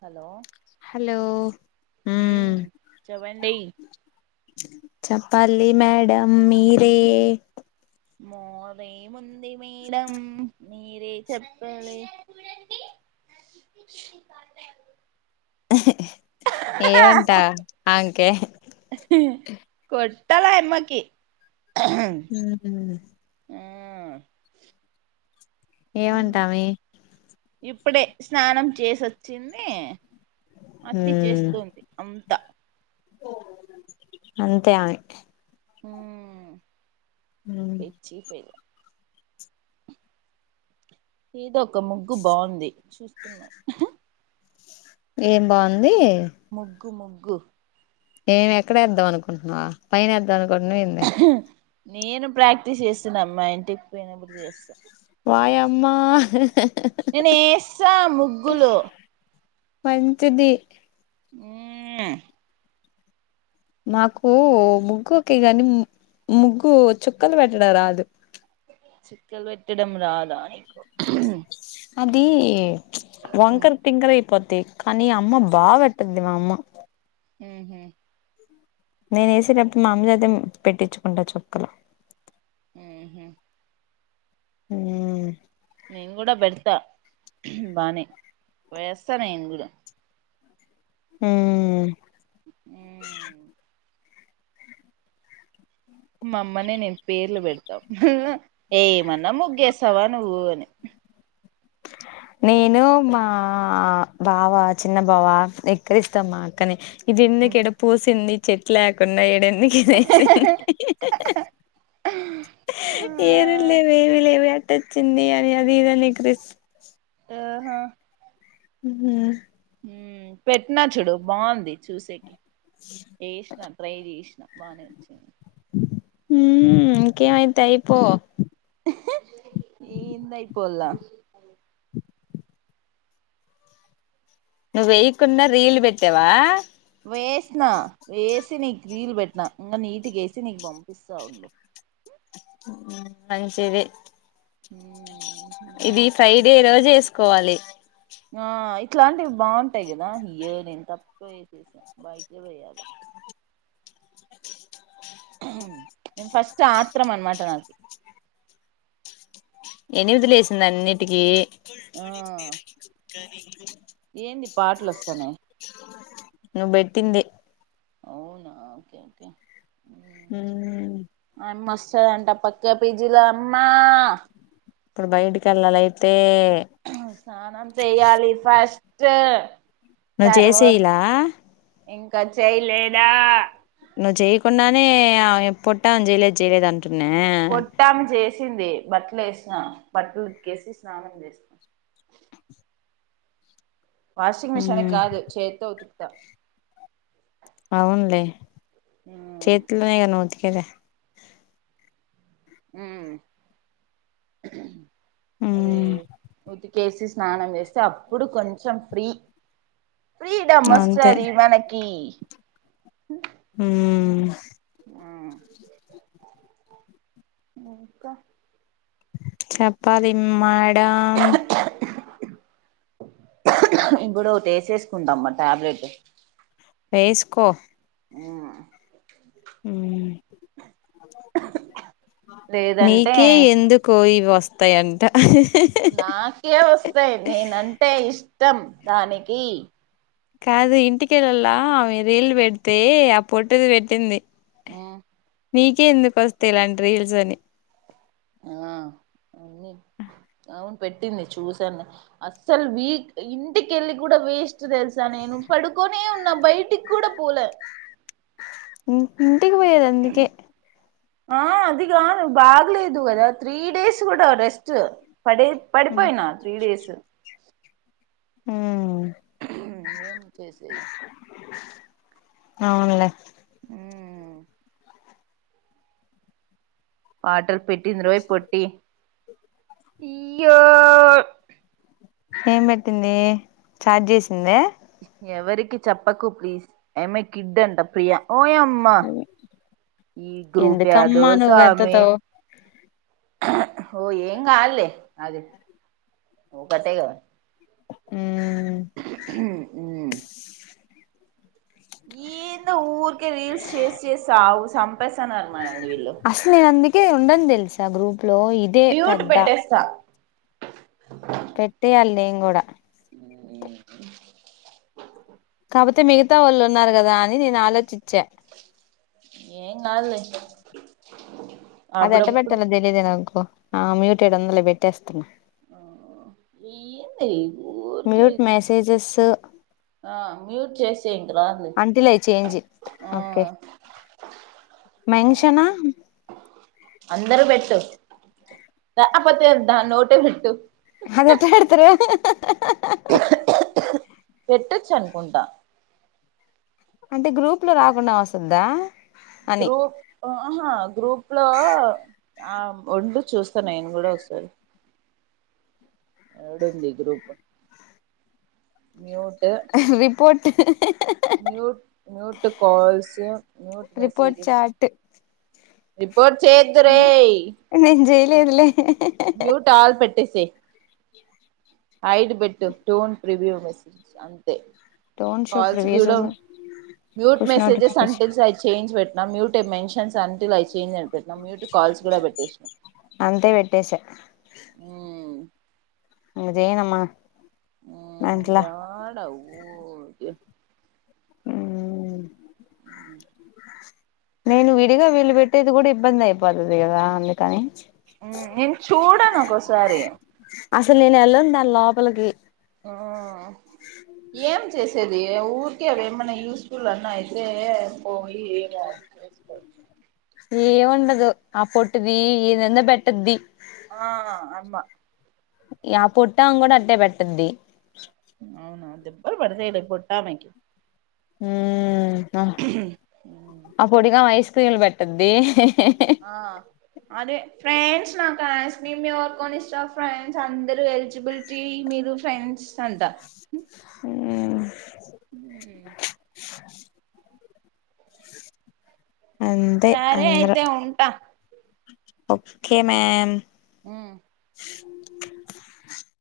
Hello hello మ్మ్ చేవండి చెప్పాలి మేడం మీరే మోదే ము అద మేడమ్ మీరు చెప్పాలి. ఆ ఏవంటా అంకే కొట్టల అమ్మాకి ఊహూ ఏమంటామి ఇప్పుడే స్నానం చేసోచ్చింది అతి మ్మ్ చేస్తుంది అంతా అంతే ఆమె హూ ఉమ్ ఏ చీపైన ఏదో ఒక ముగ్గు బాగుంది చూస్తున్నా ఏం బాగుంది ముగ్ గ్గు ముగ్గు ఏమ్ ఎక్కడేద్దాం అనుకుంటున్నావ్ పైన వద్దాం అ కొన్న ఏంది నేను ప్రాక్టీస్ చేస్తున్న అమ్మాయ్ ఇంటికి పోయినప్పుడు చేస్తా వయమ్మా నేను వేస్తా ముగ్గులు మంచిది ఉమ్ మాకు ముగ్గు ఒకే గాని ముగ్గు చుక్కలు పెట్టడం రాదు చుక్కలు పెట్టడం రాదా నీకు అది ఉహు వంకర్ తింకర ఐపోత్ కానీ అమ్మా బా వెట్టద్ది మా అమ్మా ఉహూమ్ నేనే వేసటప్పుడు మా అమ్మ చేత పెట్టించుకుంటా చుక్కల ఉహు ఉమ్ నేను కూడా పెడతా బానే వేస్తా నేను కూడా ఉమ్ ఉమ్ మా అమ్మనే నేను పేర్లు పెడతాం ఏమన్నా ముగ్గేస్తావా నువ్వు అని నేను మా బావ చిన్న బావ ఎక్కరిస్తము మా అక్కని ఇదేందుకీడ పూసింది చెట్ లేకుండా ఏడైన్ అందుకనే ఏమి లేవు ఏవి లేవి ఎట్టొచ్చింది అని అది ఇదని ఎక్కిరిస్ ఆహా ఉహూ పెట్టిన చూడు బాగుంది చూసేకి ఏషిన ట్రైజేషిన బానే వచ్చే హూమ్మ్ ఇంకేమై ఇహి ఏంది ఐపోల నువ్వు వెేయకున్న రీల్ పెట్టావా వేషిన వేసి నీకు రీల్ పెట్టినా ఇంగా నీట్ గా వేసి నీకు పంపిస్తా ఉండు మంచిది ఉమ్ ఇది బాగుంటాయి ఫ్రైడే రోజు ఏసుకోవాలి ఆ ఇట్లాంటివి బావుంటాయి గదా ఇయరేం నేను తప్ప వేసేసా బయట వయాలి ఫస్ట్ ఆత్రం అన్మాట నాకు ఎనిమిదిలేసింది అన్నిటికీ ఆ ల్రిని ఏంది పాటలు వస్తన్నాయ్ నువ్ బెటిందే అవునా ఓకే ఓకే హుమ్మ్ మస్తదంట పక్క పిజీల అమ్మా ఇప్పుడు బయటికి వెళ్ళాలయితే స్నానం చేయ్యాలి ఫస్ట్ నువ్ తర్వా జేసియలా ఇంకా చేయలేదా నువ్ చేయకుండానే ఆ పొట్టా చేయలేదు చేయలేదం ట్టున్నే చింది బట్టలు ఏసిన బట్టలు ఉతికేసి స్నానం చేస్తా వాషింగ్ మిషన్ ఉమ్ కాదు చేేత్తో ఊతు ద అవున్లే మ్మ్ చేతుల్లోనే కద ఉతికి కద ఉమ్ అదే ఉమ్ ఉతి కేేసి స్నానం చేస్తే అప్పుడు కొంచెం ఫ్రీ ఫ్రీడాం అంతే వస్తాది మనకి ఆమ్ ఇంకా చప్పాలి మా అమ్ ఇంప్పుడు టేస్సుకుంటామ్మా టాబ్లెట్ ఎేసుకో ఆ ఉ లేదంటే నీకే ఎందు కోయివా వస్తాయంట నాకే వస్తాయి నేన అంటే ఇష్ట ఇత్తం దానికి కాదు ఇంటికెళ్లలా ఆమె రీళ్లు పెడితే ఆ పొట్టుది పెట్టింది. ఆ నీకే ఎందుకు వస్తేలాండి రీల్స్ అని ఆ అ అవును పెట్టింది చూసాను. అస్సలు వీక్ ఇంటికెళ్ళి కూడా వేస్ట్ తెలుసా నేను పడుకొనే ఉన్నా బయటికి కూడా పోలే. ఇ వటికి పోయదా అందుకే ఆ అది గాదు బాగులేదు కదా త్రీ డేస్ కూడా రెస్ట్ పడే-పడిపోయినా త్రీ డేస్ ఉమ్ ఏం చేసేది [inaudible] అవునులే ఊమ్ [inaudible] పాటల్ పెట్ పెట్టింది రోయ్ పొట్టి ఇయ ఏం పెట్టింది చాట్ చేసిందే ఎవరికి చెప్పకు ప్లీజ్ ఈ అమ్మాయి కిడ్ అంట ప్రియా ఓ యమ్మ అదే ఈ గ్రూప్ యాదో ఎందుకమ్మా సామి నువ్వెత్తుతావ్ ఓ ఏంగ్ అలే అదిే ఓ కటగావ ఉ ఉ [inaudible] ఈంద ఊరు రీల్స్ చేసి చేస్తవు పసానా అమాది వీళ్ళ ఉంద తెలిసా గ్రూప్ లో ఇదే పెద్ద అ [inaudible] పెట్టేయాలి ఏం కూడా [inaudible] కాకపోతే మిగతా వాళ్ళు ఉన్నారు కదా అని నేను ఆలోచించా. ఏ కాదులే అది అప్పుడప్పుడు యేటబెటలో తెలిదే నావకు ఆ మ్యూటెడ్ ఉందిలే పెట్టేస్తాన్నా ఏంది ఊరికే మ్యూట్ మెసేజెస్ ఆ మ్యూట్ చేసి అంటిలే చేజ్ ఆ ఓకే మెన్షన్ అందరు పెట్టు [unintelligible] నోటే పెట్టు ఆది ఎట్టా పెడతారే పెట్టొచ్చు అనుకుంటా అంటే గ్రూప్ లో రాకుండా వస్తుందా గ్రూప్ ఆహా గ్రూప్ లో ఆ వండు చూస్తా నేను కూడా ఒకసారి ఎడుంది ఈ గ్రూప్ మ్యూ report mute calls mute report messages chat ఇప్పు పో చేదురే లేదు లే మ్యూట్ ఆల్ పెట్టేసే హైడ్ పెట్టు don't review message don't show calls previous గీయడం మ్యూట్ పుష్ మెసేజెస్ అంట నోటిఫికేషన్ [unintelligible] చేయించి పెట్ట నా మ్యూటే మెన్షన్స్ అంటలా చేంజ్ అని పెట్నాం మ్యూట్ కాల్స్ కూడా పెట్టేసాం అంతే పెట్టేసా ఇంకా జేయనమ జడ ఆవు ఓకే ఆ నేను విడిగా వీలు పెట్టేది కూడా ఇబ్బంది అయిపోతుది కదా అందుకని నేను చూడాను ఒక్కోసారి అసలు నేను వెళ్ళను దాని లోపలికి ఆ ఏం చేస్త [unintelligible] ఊరుకే అ ఏమ్మన్నా యూస్ఫుల్ అన్నాయతేే పో ఇదొకటి చేసుకోవచ్చు ఏంండదు ఆ పొట్ది ఏదన్న పెట్టద్ది ఆ అమ్మా ఆ పుట్ట కూడా అట్టే పెట్టంది అవునా అ దె ఎబ్బర పడుసలే పోట్టామెకు హ ఉ అప్పుటిగా వైస్ తీలు పెట్టద్ది ఆ అదే ఫ్రెండ్స్ నా కు అస్క్రిమ్ కోన్ ఇస్ర్ ఆఫ్ ఫ్రెండ్స్ అందరు ఎలిజిబిలిటీ మీరు ఫ్రెండ్స్ అంట ఆ అ [inaudible] [inaudible] అంతే సరే అంద్ర అయితే ఉంటా ఓకే మ్యామ్ ఆ